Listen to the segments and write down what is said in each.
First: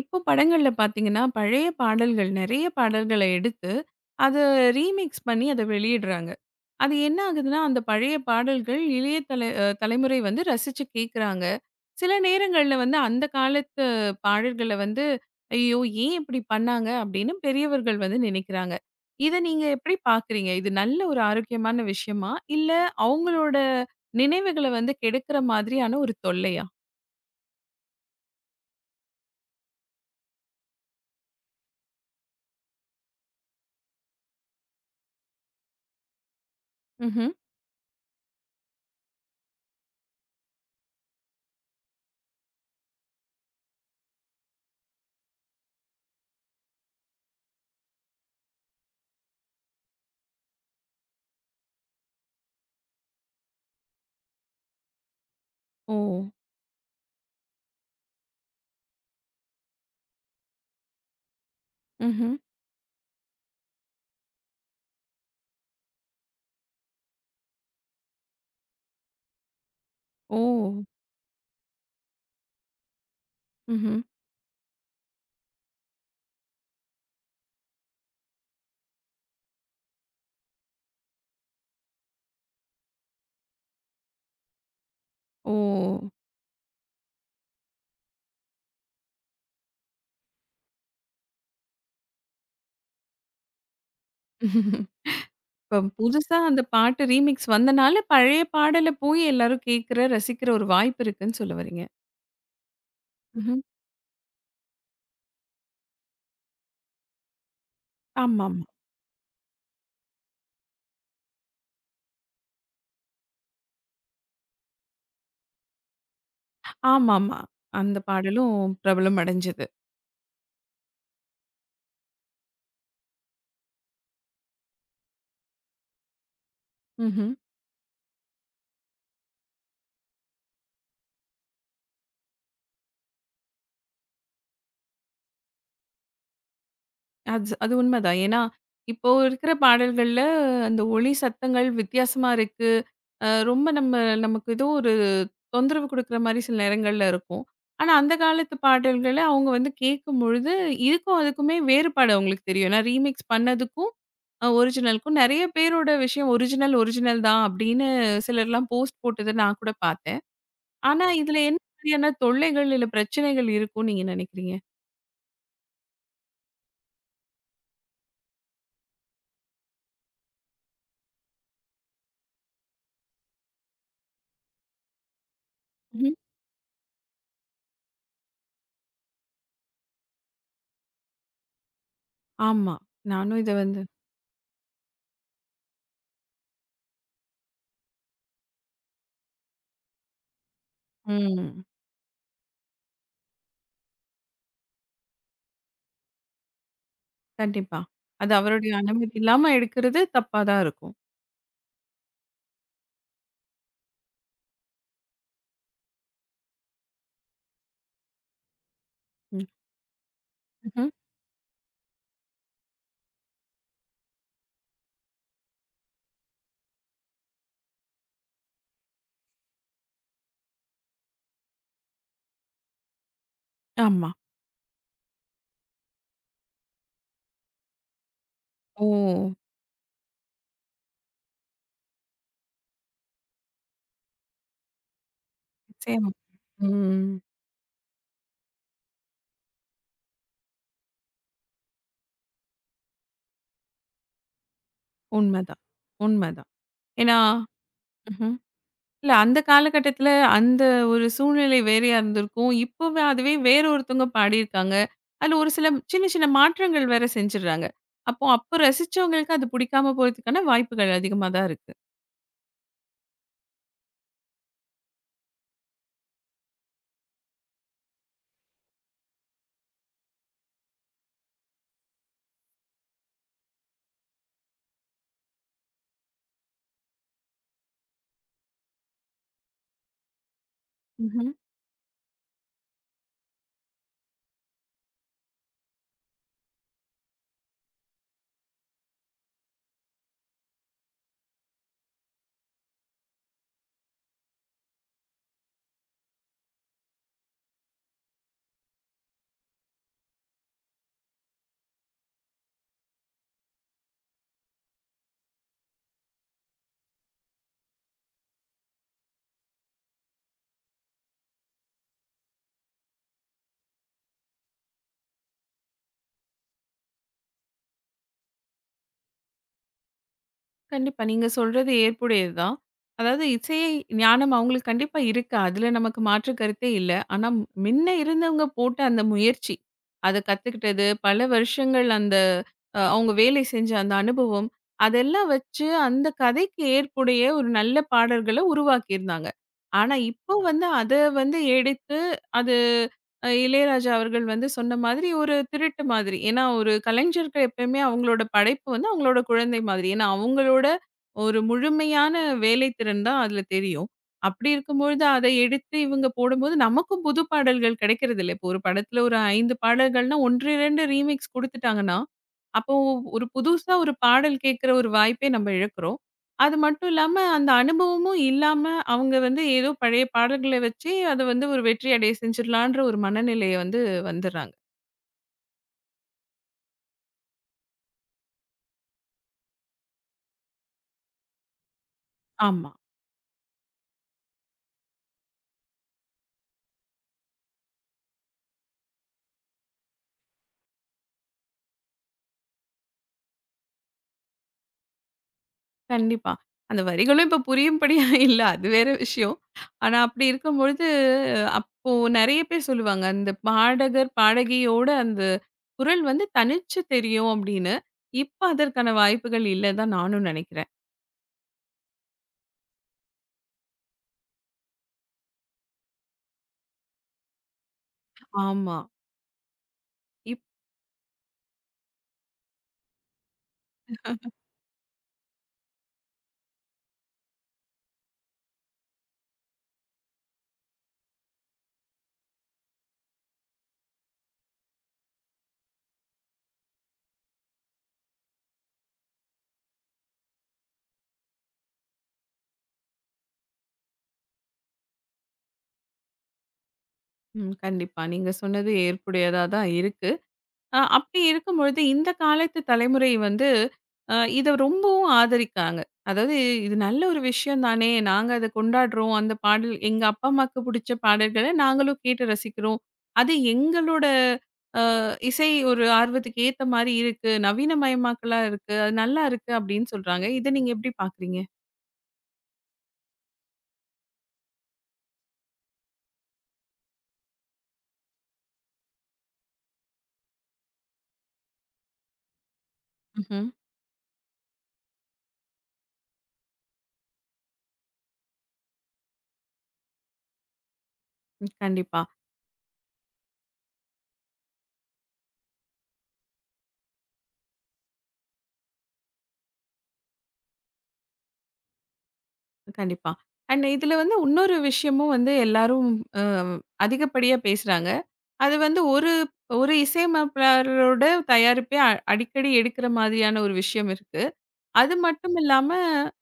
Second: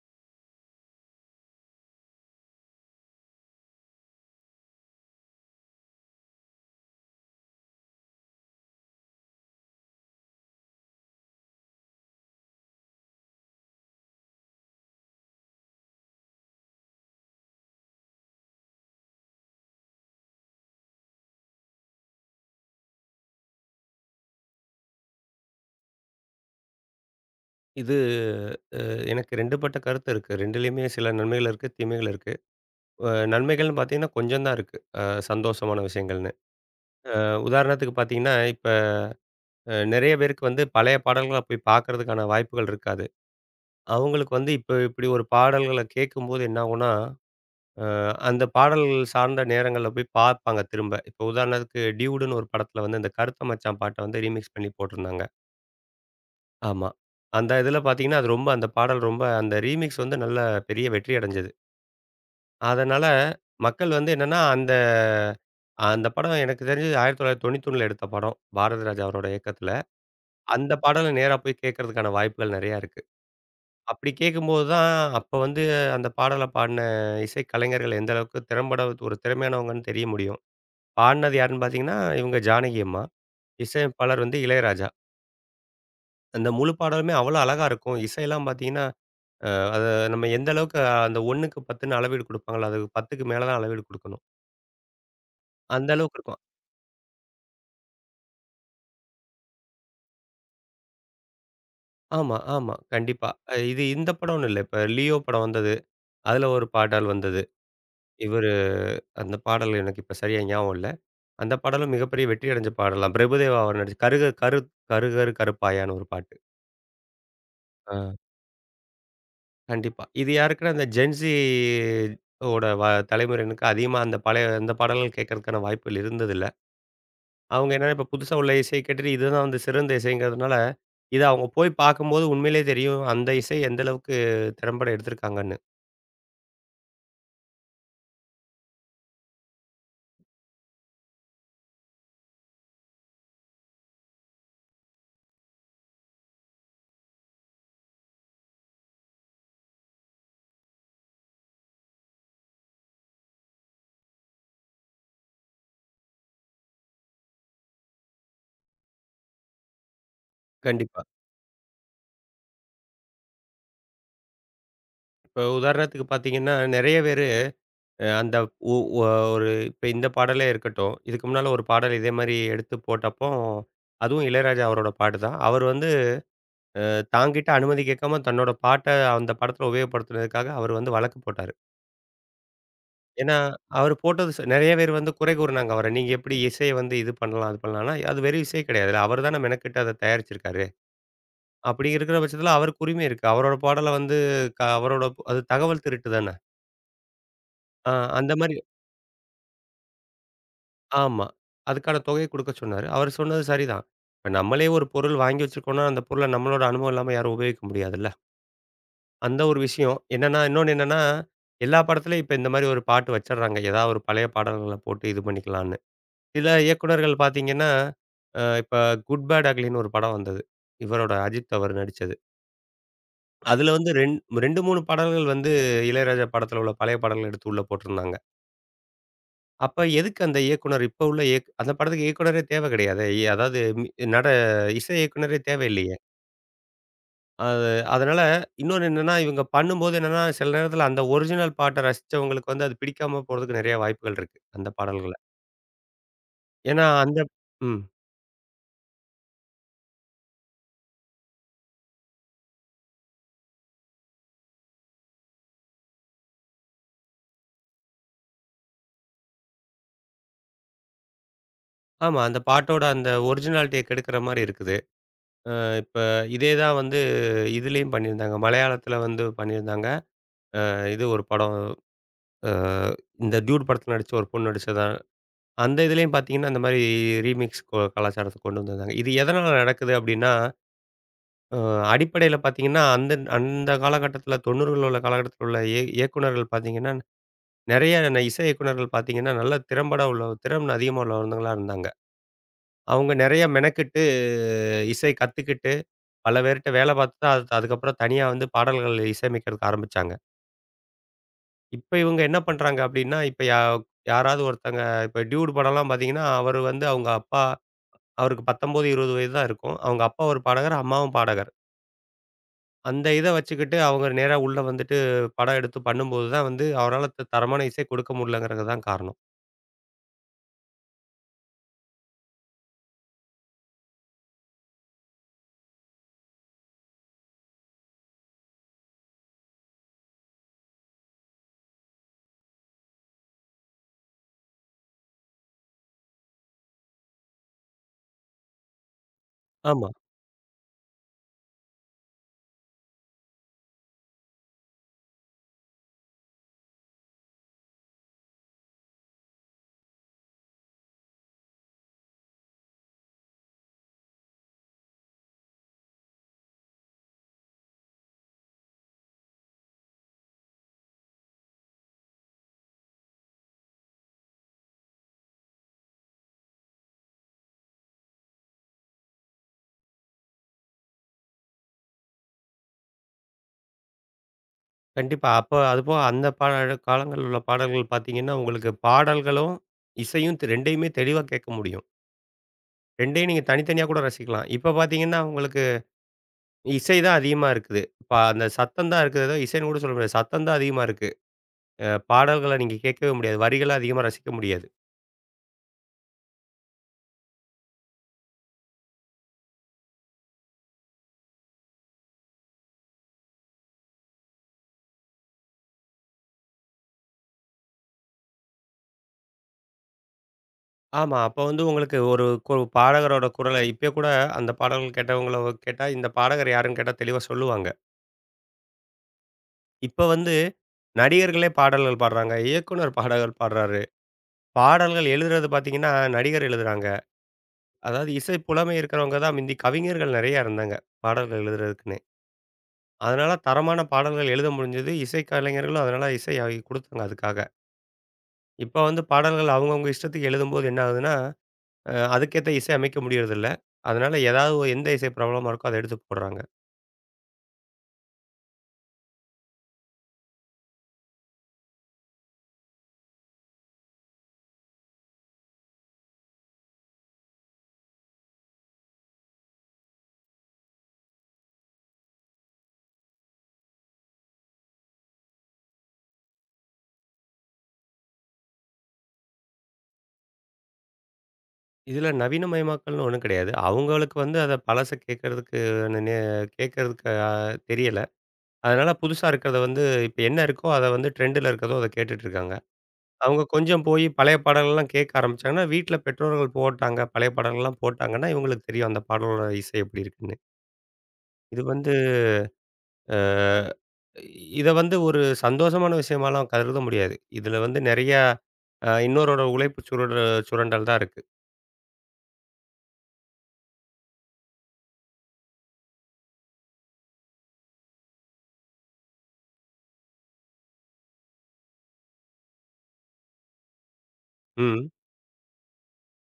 இப்போ படங்கள்ல பார்த்தீங்கன்னா, பழைய பாடல்கள் நெறைய பாடல்கள எடுத்து, அத ரீமிக்ஸ் பண்ணி அத வெளியிடுறாங்க. அது என்ன ஆகுதுன்னா, அந்த பழைய பாடல்கள் இளைய தலைமுறை வந்து ரசிச்சு கேட்குறாங்க. சில நேரங்கள்ல வந்து அந்த காலத்து பாடல்கள வந்து, "ஐயோ! ஏன் இப்படி பண்ணாங்க?" அப்படின்னு பெரியவர்கள் வந்து நினைக்கிறாங்க. இத நீங்க எப்படி பார்க்குறீங்க? இது நல்ல ஒரு ஆரோக்கியமான விஷயமா? இல்ல அவங்களோட நினைவுகள வந்து கெடுக்கிற மாதிரியான ஒரு தொல்லையா? இது அ எனக்கு 2 பட்ட கருத்து இருக்கு. 2லயுமே சில நன்மைகள் இருக்கு, தீமைகள் இருக்கு. நன்மைகள்னு பார்த்தீங்கன்னா, கொஞ்சம் தான் இருக்கு. சந்தோஷமான விஷயங்கள்னு. ம்ஹ்ம். உதாரணத்துக்கு பார்த்தீங்கன்னா, இப்ப நெறைய பேருக்கு வந்து பழைய பாடல்கள போய் பார்க்கறதுக்கான வாய்ப்புகள் இருக்காது. அவங்களுக்கு வந்து இப்ப இப்படி ஒரு பாடல்கள கேட்கும்போது என்ன ஆகும்னா, அந்த பாடல் சார்ந்த நேரங்கள்ல போய் பார்ப்பாங்க திரும்ப. இப்ப உதாரணத்துக்கு டியூடுன்னு ஒரு படத்துல வந்து இந்த கருத்த மச்சான் பாட்ட வந்து ரீமிக்ஸ் பண்ணி போட்டிருந்தாங்க. ஓ! ஆமா. அந்த இதுல பார்த்தீங்கன்னா, அது ரொம்ப அந்த பாடல் ரொம்ப அந்த ரீமிக்ஸ் வந்து நல்ல பெரிய வெற்றி அடைஞ்சது. ம்ஹ்ம். அதனால, மக்கள் வந்து என்னன்னா, அந்த அந்த படம் எனக்கு தெரிஞ்சு 1991ல எடுத்த படம். பாரதிராஜா அவரோட இயக்கத்தில. ஓ! அந்த பாடல நேரா போய் கேட்கறதுக்கான வாய்ப்புகள் நெறையா இருக்கு. ம்ஹ்ம். அப்படி கேட்கும்போது தான், அப்ப வந்து அந்த பாடல பாடின இசைக் கலைஞர்கள் எந்த அளவுக்கு திறம்பட ஒரு திறமையானவங்கன்னு தெரிய முடியும். பாடுனது யாருன்னு பார்த்தீங்கன்னா, இவங்க ஜானகி அம்மா. இசையமைப்பாளர் வந்து இளையராஜா. ஓ! அந்த முழு பாடலுமே அவ்வளோ அழகா இருக்கும். இசையெல்லாம் பார்த்தீங்கன்னா, அத நம்ம எந்த அளவுக்கு அந்த 1க்கு 10ன்னு அளவீடு குடுப்பாங்களோ, அதுக்கு 10க்கு மேல தான் அளவீடு குடுக்கணும். இப்ப அந்த அளவுக்கு புதுசா இருக்கும். அந்த பாட்டு ரீமிக்ஸ் வந்தனால, பழைய பாடல போய் எல்லாரும் கேட்கிற, ரசிக்கிற ஒரு வாய்ப்பு இருக்குன்னு சொல்ல வர்றீங்க. ஆமா, ஆமா. கண்டிப்பா. ம்ஹ்ம். இது இந்த படம்னு இல்ல. இப்ப லியோ படம் வந்தது. அதுல ஒரு பாடல் வந்தது. இவரு ஆமாமா. அந்த பாடல் எனக்கு இப்ப சரியா ஞாபகம் இல்ல. அந்த பாடலும் மிகப்பெரிய வெற்றி அடைஞ்ச பாடலாம். பிரபுதேவா அவர் நடிச்ச கரு கருப்பாயான்னு ஒரு பாட்டு. ஆமாமா. ஆ அந்த பாடலும் பிரபலம் அடைஞ்சது. கண்டிப்பா. இது யாருக்குன்னா இந்த ஜென்ஸி ஓட வ தலைமுறையினருக்கு அதிகமா அந்த பழைய அந்த பாடல்கள் கேட்கறதுக்கான வாய்ப்புகள் இருந்ததில்ல. ம்ஹ்ம். அவங்க என்னன்னா இப்ப புதுசா உள்ள இசைய கேட்டுட்டு இதுதான் வந்து சிறந்த இசைங்கிறதுனால, இத அவங்க போய் பார்க்கும்போது உண்மையிலேயே தெரியும். அந்த இசை எந்த அளவுக்கு திறம்பட எடுத்திருக்காங்கன்னு. அது அது உண்மைதான். ஏன்னா, இப்போ இருக்கிற பாடல்கள்ல அந்த ஒலி சத்தங்கள் வித்தியாசமா இருக்கு. ரொம்ப நமக்கு ஏதோ ஒரு தொந்தரவு குடுக்குற மாரி சில நேரங்கள்ல இருக்கும். ஆனா, அந்த காலத்து பாடல்கள அவங்க வந்து கேட்கும்பொழுது, இதுக்கும் அதுக்குமே வேறுபாடு அவங்களுக்கு தெரியும். ஏன்னா, ரீமிக்ஸ் பண்ணதுக்கும், ஒரிஜினலுக்கும் நெறைய பேரோட விஷயம் ஒரிஜினல், ஒரிஜினல் தான் அப்படின்னு சிலர்லாம் போஸ்ட் போட்டத நான் கூட பார்த்தேன். கண்டிப்பா. ஆனா, இதுல என்ன மாதிரியான தொல்லைகள், இல்ல பிரச்சனைகள் இருக்கும்னு நீங்க நினைக்கிறீங்க? இப்ப உதாரணத்துக்கு பார்த்தீங்கன்னா, நெறைய பேரு அ அந்த உ ஒ ஒரு இப்ப இந்த பாடலே இருக்கட்டும். இதுக்கு முன்னால ஒரு பாடல் இதே மாரி எடுத்து போட்டப்போ, அதுவும் இளையராஜா அவரோட பாட்டு தான். அவர் வந்து ம்ஹ்ம். அ தாங்கிட்ட அனுமதி கேட்காம தன்னோட பாட்ட அந்த படத்துல உபயோகப்படுத்துனதுக்காக அவர் வந்து வழக்கு போட்டாரு. ஆமா. ஏன்னா, நானும் இத வந்து. அவர் போட்டது நெறைய பேர் வந்து குறை கூறுனாங்க அவர. நீங்க எப்படி இசைய வந்து இது பண்ணலாம், அது பண்ணலாம்னா, அது வெறும் இசை கிடையாதுல்ல. அவர் தானே மெனக்கெட்டு அத தயாரிச்சிருக்காரு. ம். அப்படி இருக்கிற பட்சத்துல அவருக்கு உரிமை இருக்கு. அவரோட பாடல வந்து அவரோட அது தகவல் திருட்டு தானே. கண்டிப்பா. ஆ அந்த அது மாரி அவருடைய அனுமதி இல்லாம எடுக்கிறது தப்பா தான் இருக்கும். ஆமா. அதுக்கான தொகைய குடுக்க சொன்னாரு. அவரு சொன்னது சரிதான். இப்ப நம்மளே ஒரு பொருள் வாங்கி வச்சிருக்கோம்னா, அந்த பொருள நம்மளோட அனுபவம் இல்லாம யாரும் உபயோகிக்க முடியாதுல்ல. அந்த ம். ஒரு விஷயம். என்னன்னா இன்னொன்னு ம்ஹ்ம். என்னன்னா, எல்லா படத்துலயும் இப்ப இந்த மாரி ஒரு பாட்டு வச்சர்றாங்க. ஏதாவது ஒரு பழைய பாடல்கள போட்டு இது பண்ணிக்கலான்னு. சில இயக்குனர்கள் பார்த்தீங்கன்னா, இப்ப குட் பேட் அக்லின்னு ஒரு படம் வந்தது. இவரோட அஜித் அவர் நடிச்சது. அதுல வந்து ஆமா. 2, 3 பாடல்கள் வந்து இளையராஜா படத்துல உள்ள பழைய பாடல்கள் எடுத்து உள்ள போட்டிருந்தாங்க. ஓ! அப்ப எதுக்கு அந்த இயக்குனர் இப்ப உள்ள அந்த படத்துக்கு இயக்குனரே தேவை கிடையாதே! அதாவது மி நட இசை இயக்குனரே தேவையில்லையே! நிச்சயமா. ம். அது அதனால இன்னொன்னு என்னன்னா, இவங்க பண்ணும்போது என்னன்னா, சில நேரத்தில அந்த ஒரிஜினல் பாட்ட ரசிச்சவங்களுக்கு வந்து அது பிடிக்காம போறதுக்கு நெறைய வாய்ப்புகள் இருக்கு, அந்த பாடல்கள. உண்மதான். உண்மதான். ஏன்னா ஏன்னா. அந்த ம். ம்ஹ்ம். இல்ல அந்த காலகட்டத்தில அந்த ஒரு சூழ்நிலை வேறையா இருந்திருக்கும். இப்பவே அதுவே வேற ஒருத்தவங்க பாடியிருக்காங்க. அதுல ஒரு சில சின்ன சின்ன மாற்றங்கள் வேற செஞ்சுடுறாங்க. அப்போ அப்ப ரசிச்சவங்களுக்கு அது பிடிக்காம போறதுக்கான வாய்ப்புகள் அதிகமா தான் இருக்கு. ஆமா. அந்த பாட்டோட அந்த ஒரிஜினாலிட்டிய கெடுக்கிற மாரி இருக்குது. அ இப்ப இதே தான் வந்து இதுலயும் பண்ணியிருந்தாங்க. மலையாளத்தில வந்து பண்ணியிருந்தாங்க. இது ஒரு படம். அ இந்த டியூட் படத்தில நடிச்ச ஒரு பொண்ணு நடிச்சதா அந்த இதுலயும் பார்த்தீங்கன்னா, அந்த மாரி ரீமிக்ஸ் கலாச்சாரத்த கொண்டு வந்திருந்தாங்க. இது எதனால நடக்குது அப்டின்னா, ம்ஹ்ம். அ அடிப்படையில பார்த்தீங்கன்னா, அந்த அந்த காலகட்டத்தில 90கள்ல உள்ள காலகட்டத்தில உள்ள இயக்குனர்கள் பார்த்தீங்கன்னா, நெறைய இசை இயக்குனர்கள் பார்த்தீங்கன்னா, நல்ல திறம்பட உள்ள திறன் அதிகமா உள்ளவங்களா இருந்தாங்க. அவங்க நெறைய மெனக்கிட்டு இசை கத்துக்கிட்டு, பல பேர்ட்ட வேல பார்த்து தான் அது அதுக்கப்புறம் தனியா வந்து பாடல்கள் இசையமைக்கிறதுக்கு ஆரம்பிச்சாங்க. இப்ப இவங்க என்ன பண்றாங்க அப்டின்னா, இப்ப யாராவது ஒருத்தங்க இப்ப டியூட் படம்லாம் பார்த்தீங்கன்னா, அவரு வந்து அவங்க அப்பா அவருக்கு 19, 20 வயது தான் இருக்கும். அவங்க அப்பா ஒரு பாடகர், அம்மாவும் பாடகர். அந்த இத வச்சுக்கிட்டு அவங்க நேரா உள்ள வந்துட்டு படம் எடுத்து பண்ணும்போது தான் வந்து அவரால தரமான இசை கொடுக்க முடியலங்கிறது தான் காரணம். கண்டிப்பா. நீங்க சொல்றது ஏற்புடையது தான். அதாவது இசை ஞானம் அவங்களுக்கு கண்டிப்பா இருக்கு. அதுல நமக்கு மாற்று கருத்தே இல்ல. ஆனா முன்ன இருந்தவங்க போட்ட அந்த முயற்சி, அத கத்துக்கிட்டது, பல வருஷங்கள் அந்த அவங்க வேலை செஞ்ச அந்த அனுபவம், அதெல்லாம் வச்சு அந்த கதைக்கு ஏற்புடைய ஒரு நல்ல பாடல்கள உருவாக்கியிருந்தாங்க. ஆமா. ஆனா இப்போ வந்து அத வந்து எடுத்து அது இளையராஜா அவர்கள் வந்து சொன்ன மாதிரி ஒரு திருட்டு மாதிரி. ஏன்னா, ஒரு கலைஞருக்கு எப்பயுமே அவங்களோட படைப்பு வந்து அவங்களோட குழந்தை மாதிரி. ஏன்னா, அவங்களோட ஒரு முழுமையான வேலைத்திறன் தான் அதில தெரியும். அப்படி இருக்கும்பொழுது அத எடுத்து இவங்க போடும்போது நமக்கும் புது பாடல்கள் கிடைக்கிறதில்ல. இப்போ ஒரு படத்துல ஒரு 5 பாடல்கள்னா 1, 2 ரீமிக்ஸ் குடுத்துட்டாங்கன்னா, அப்போ ஒரு புதுசா ஒரு பாடல் கேட்கிற ஒரு வாய்ப்பே நம்ம இழக்கிறோம். அது மட்டும் இல்லாம, அந்த அனுபவமும் இல்லாம, அவங்க வந்து ஏதோ பழைய பாடல்கள வச்சு, அத வந்து ஒரு வெற்றி அடைய செஞ்சிடலான்ற ஒரு மனநிலைய வந்து வந்துர்றாங்க. கண்டிப்பா. அப்ப அதுபோக அந்த காலங்கள்ல உள்ள பாடல்கள் பார்த்தீங்கன்னா, உங்களுக்கு பாடல்களும், இசையும் 2யுமே தெளிவா கேட்க முடியும். ஆமா. 2யும் நீங்க தனித்தனியா கூட ரசிக்கலாம். இப்ப பார்த்தீங்கன்னா, உங்களுக்கு இசை தான் அதிகமா இருக்குது. இப்ப அந்த சத்தம் தான் இருக்குது. ஏதோ இசைன்னு கூட சொல்ல முடியாது. சத்தம் தான் அதிகமா இருக்கு. பாடல்கள நீங்க கேட்கவே முடியாது. வரிகள அதிகமா ரசிக்க முடியாது. கண்டிப்பா. அந்த வரிகளும் இப்ப புரியும்படியா இல்ல. அது வேற விஷயம். ஆனா அப்படி இருக்கும்பொழுது, அப்போ நெறைய பேர் சொல்லுவாங்க. அந்த பாடகர், பாடகியோட அந்த குரல் வந்து தனிச்சு தெரியும் அப்படின்னு. இப்ப அதற்கான வாய்ப்புகள் இல்ல தான் நானும் நெனைக்கிறேன். ஆமா. அப்ப வந்து உங்களுக்கு ஒரு பாடகரோட குரல இப்பயே கூட அந்த பாடல்கள் கேட்டவங்கள கேட்டா, இந்த பாடகர் யாருன்னு கேட்டா தெளிவா சொல்லுவாங்க. ஆமா. இப்ப வந்து இப் நடிகர்களே பாடல்கள் பாடுறாங்க. இயக்குனர் பாடல்கள் பாடுறாரு. பாடல்கள் எழுதுறது பார்த்தீங்கன்னா, நடிகர் எழுதுறாங்க. அதாவது இசை புலமை இருக்கிறவங்க தான் முந்தி கவிஞர்கள் நெறையா இருந்தாங்க. பாடல்கள் எழுதுறதுக்குன்னே. அதனால தரமான பாடல்கள் எழுத முடிஞ்சது. இசை கலைஞர்களும் அதனால இசை குடுத்தாங்க அதுக்காக. இப்ப வந்து பாடல்கள் அவங்கவங்க இஷ்டத்துக்கு எழுதும்போது என்ன ஆகுதுன்னா அதுக்கேத்த இசை அமைக்க முடியறதில்ல. அதனால ஏதாவது எந்த இசை பிரபலமா இருக்கோ அத எடுத்து போடுறாங்க. ம். கண்டிப்பா. நீங்க சொன்னது ஏற்புடையதா தான் இருக்கு. அப்படி இருக்கும்பொழுது, இந்த காலத்து தலைமுறை வந்து இத ரொம்பவும் ஆதரிக்காங்க. அதாவது இது நல்ல ஒரு விஷயம் தானே! நாங்க அத கொண்டாடுறோம். அந்த பாடல் எங்க அப்பா, அம்மாக்கு பிடிச்ச பாடல்கள நாங்களும் கேட்டு ரசிக்கிறோம். அது எங்களோட அ இசை ஒரு ஆர்வத்துக்கு ஏத்த மாரி இருக்கு. நவீனமயமாக்கலா இருக்கு. அது நல்லா இருக்கு அப்படின்னு சொல்றாங்க. இத நீங்க எப்படி பார்க்குறீங்க? இதில நவீனமயமாக்கல்னு ஒண்ணும் கிடையாது. அவங்களுக்கு வந்து அத பழச கேட்கறதுக்கு நெ கேட்கறதுக்கு தெரியல. அதனால புதுசா இருக்கிறத வந்து இப்ப என்ன இருக்கோ அத வந்து ட்ரெண்டுல இருக்கிறதோ அத கேட்டுட்டு இருக்காங்க. அவங்க ம்ஹ்ம். கொஞ்சம் போய் பழைய பாடல்கள்லாம் கேட்க ஆரம்பிச்சாங்கன்னா, வீட்ல பெற்றோர்கள் போட்டாங்க, பழைய பாடல்கள்லாம் போட்டாங்கன்னா, இவங்களுக்கு தெரியும் அந்த பாடலோட இசை எப்படி இருக்குன்னு. ம். இது வந்து கண்டிப்பா, அ இத வந்து ஒரு சந்தோஷமான விஷயமாலாம் கருத முடியாது. இதுல வந்து நெறையா இன்னோரோட உழைப்பு சுரண்டல் தான் இருக்கு. கண்டிப்பா. அண்ட் இதுல வந்து இன்னொரு விஷயமும் வந்து எல்லாரும் அ அதிகப்படியா பேசுறாங்க. அது வந்து ஒரு ஒரு இசையமைப்பாளரோட தயாரிப்பே அடிக்கடி எடுக்கிற மாதிரியான ஒரு விஷயம் இருக்கு. ம். அது மட்டும் இல்லாம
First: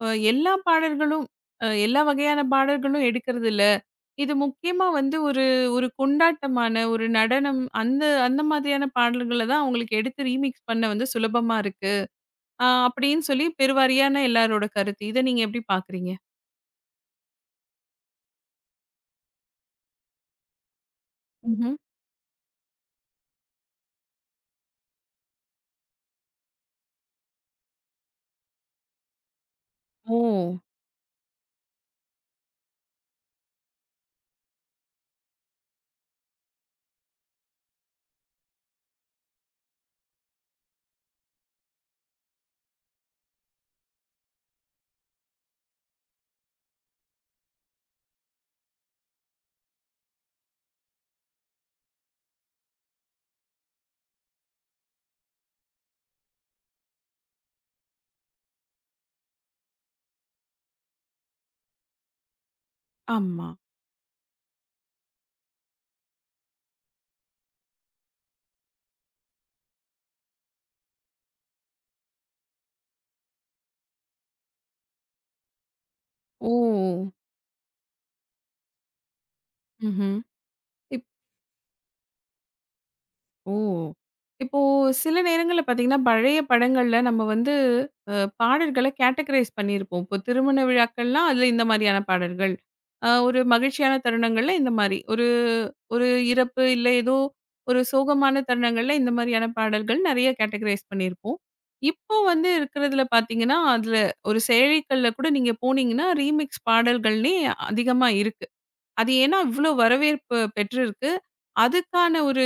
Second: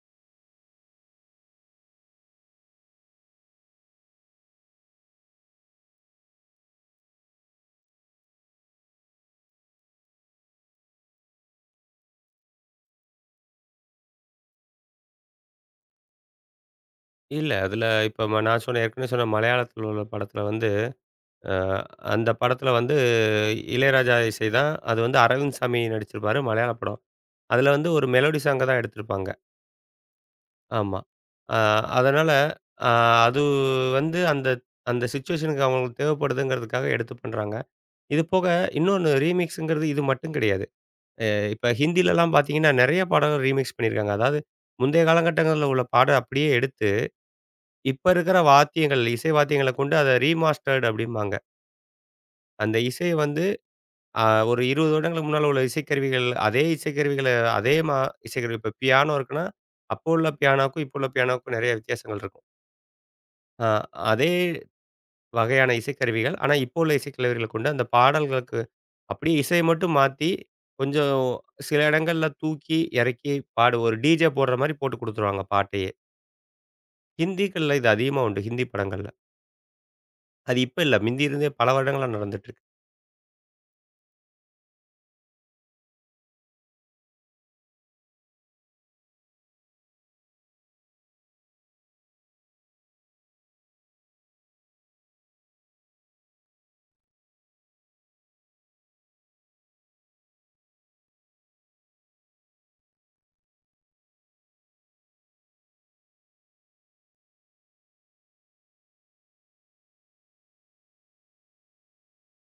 எல்லா பாடல்களும் எல்லா வகையான பாடல்களும் எடுக்கிறது இல்ல. இது முக்கியமா வந்து ஒரு ஒரு கொண்டாட்டமான, ஒரு நடனம் அந்த அந்த மாதிரியான பாடல்கள தான் அவங்களுக்கு எடுத்து ரீமிக்ஸ் பண்ண வந்து சுலபமா இருக்கு. அப்படின்னு சொல்லி பெருவாரியான எல்லாரோட கருத்து. இத நீங்க எப்படி பார்க்குறீங்க? இல்ல அதுல இப்ப நான் சொன்ன ஏற்கனவே சொன்ன மலையாளத்துல உள்ள படத்துல வந்து, அ ம்ஹ்ம். அந்த படத்துல வந்து இளையராஜா இசை தான். அது வந்து அரவிந்த் சாமி நடிச்சிருப்பாரு மலையாள படம். அதுல வந்து ஒரு மெலோடி சாங்க தான் எடுத்திருப்பாங்க. ஓ! ஆமா. அ அதனால அ அது வந்து அந்த அந்த சிச்சுவேஷனுக்கு அவங்களுக்கு தேவைப்படுதுங்கிறதுக்காக எடுத்து பண்றாங்க. இது போக இன்னொன்னு ரீமிக்ஸுங்கிறது இது மட்டும் கிடையாது. அ இப்ப ஹிந்திலலாம் பார்த்தீங்கன்னா, நெறைய பாடல்கள் ரீமிக்ஸ் பண்ணியிருக்காங்க. அதாவது முந்தைய காலகட்டங்கள்ல உள்ள பாட அப்படியே எடுத்து, இப்ப இருக்கிற வாத்தியங்கள், இசை வாத்தியங்கள கொண்டு அத ரீமாஸ்டர்ட் அப்படிம்பாங்க. அந்த இசைய வந்து அ ஒரு 20 வருடங்களுக்கு முன்னால உள்ள இசைக்கருவிகள், அதே இசைக்கருவிகள அதே மா இசைக்கருவி இப்ப பியானோ இருக்குன்னா, அப்போ உள்ள பியானோக்கும், இப்போ உள்ள பியானோக்கும் நெறைய வித்தியாசங்கள் இருக்கும். ஆமா. அ அதே வகையான இசைக்கருவிகள். ஆனா, இப்போ உள்ள இசைக்கருவிகள கொண்டு அந்த பாடல்களுக்கு அப்படியே இசைய மட்டும் மாத்தி, கொஞ்சம் சில இடங்கள்ல தூக்கி, இறக்கி ஒரு டிஜே போடுற மாரி போட்டு குடுத்துருவாங்க பாட்டையே. ஓ! ஹிந்திகள்ல இது அதிகமா உண்டு, ஹிந்தி படங்கள்ல. ம்ஹ்ம். அது இப்ப இல்ல, மிந்தி இருந்தே பல வருடங்களா நடந்துட்டு இருக்கு. ஓ! இப்போ சில நேரங்கள்ல பார்த்தீங்கன்னா, பழைய படங்கள்ல நம்ம வந்து அ பாடல்கள கேட்டகரைஸ் பண்ணியிருப்போம். இப்போ திருமண விழாக்கள்னா, அதுல இந்த மாரியான பாடல்கள். ஒரு மகிழ்ச்சியான தருணங்கள்ல இந்த மாரி. ஒரு ஒரு இறப்பு, இல்ல ஏதோ ஒரு சோகமான தருணங்கள்ல இந்த மாரியான பாடல்கள் நெறைய கேட்டகரைஸ் பண்ணியிருப்போம். இப்போ வந்து இருக்கிறதுல பார்த்தீங்கன்னா, அதுல ஒரு செயலிகள்ல கூட நீங்க போனீங்கன்னா, ரீமிக்ஸ் பாடல்கள்னே அதிகமா இருக்கு. அது ஏன்னா இவ்ளோ வரவேற்பு பெற்றிருக்கு. அதுக்கான ஒரு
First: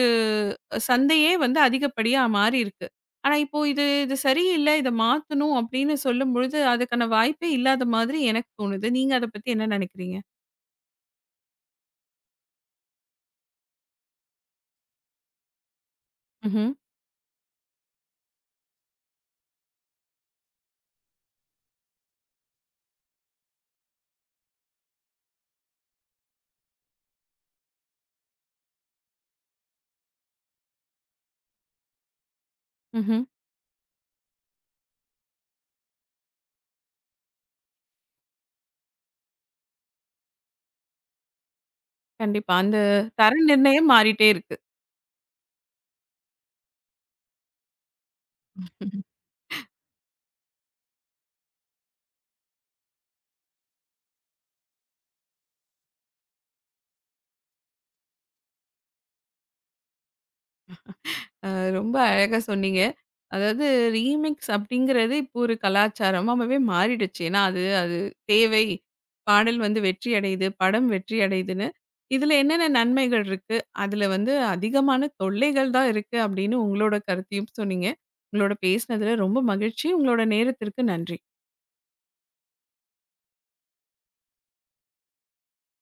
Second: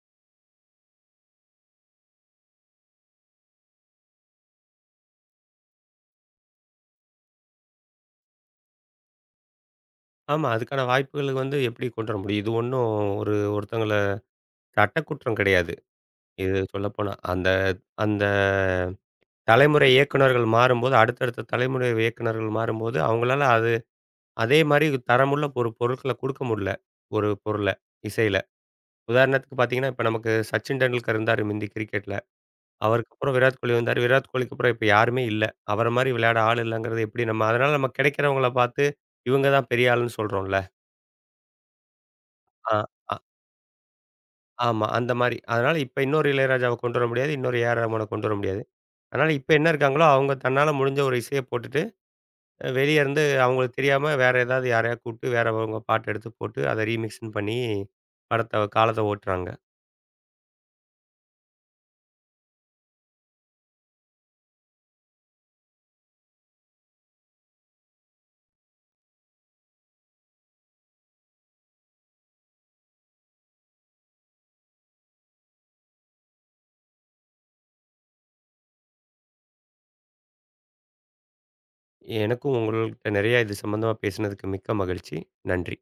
சந்தையே வந்து அதிகப்படியா மாறியிருக்கு. ஆனா இப்போ இது இது சரியில்ல. இத மாத்தணும் அப்படின்னு சொல்லும்பொழுது, அதுக்கான வாய்ப்பே இல்லாத மாதிரி எனக்கு தோணுது. நீங்க அத பத்தி என்ன நெனைக்கிறீங்க? ஆமா, அதுக்கான வாய்ப்புகள் வந்து எப்படி கொண்டு வர முடியும்? இது ஒண்ணும் ஒரு ஒருத்தங்கள சட்டக்குற்றம் கிடையாது. இது ம்ஹ்ம், சொல்லப்போனா. அந்த அந்த தலைமுறை இயக்குனர்கள் மாறும்போது, அடுத்தடுத்த தலைமுறை இயக்குனர்கள் மாறும்போது, அவங்களால அத அதே மாரி தரமுள்ள ஒரு பொருட்கள குடுக்க முடியல. ஒரு பொருள, இசையில. உதாரணத்துக்கு பார்த்தீங்கன்னா, இப்ப நமக்கு சச்சின் டெண்டுல்கர் இருந்தாரு முந்தி கிரிக்கெட்ல. அவருக்கு ம்ஹ்ம். அப்புறம் விராட் கோலி வந்தாரு. விராட் கோலிக்கு அப்புறம் இப்ப யாருமே இல்ல. அவர மாரி விளையாட ஆள் இல்லங்கிறது எப்படி நம்ம அதனால நம்ம கிடைக்கிறவங்கள பார்த்து, இவங்க தான் பெரிய ஆளுன்னு சொல்றோம்ல. கண்டிப்பா. ஆ, அந்த ஆ தர நிர்ணயம் மாறிட்டே இருக்கு. ஆமா. அந்த மாரி. அதனால இப்ப இன்னொரு இளையராஜாவ கொண்டு வர முடியாது. இன்னொரு ஏ ஆர் ரகுமான கொண்டு வர முடியாது. அதனால இப்ப என்ன இருக்காங்களோ, அவங்க தன்னால முடிஞ்ச ஒரு இசைய போட்டுட்டு வெளிய இருந்து அவங்களுக்கு தெரியாம வேற ஏதாவது யாரையா கூப்பிட்டு வேறவங்க பாட்டு எடுத்து போட்டு அத ரீமிக்ஸ்ன்னு பண்ணி படத்த காலத்த ஓட்டுறாங்க. அ ரொம்ப அழகா சொன்னீங்க. அதாவது ரீமிக்ஸ் அப்படிங்கிறது இப்போ ஒரு கலாச்சாரமாவே மாறிடுச்சு. ஏன்னா அது அது தேவை. பாடல் வந்து வெற்றி அடையுது, படம் வெற்றி அடையுதுன்னு. இதுல என்னென்ன நன்மைகள் இருக்கு? அதுல வந்து அதிகமான தொல்லைகள் தான் இருக்கு அப்படின்னு உங்களோட கருத்தையும் சொன்னீங்க. உங்களோட பேசினதுல ரொம்ப மகிழ்ச்சி. உங்களோட நேரத்திற்கு நன்றி. எனக்கும் உங்கள்ட்ட நெறைய இது சம்மந்தமா பேசினதுக்கு மிக்க மகிழ்ச்சி. நன்றி.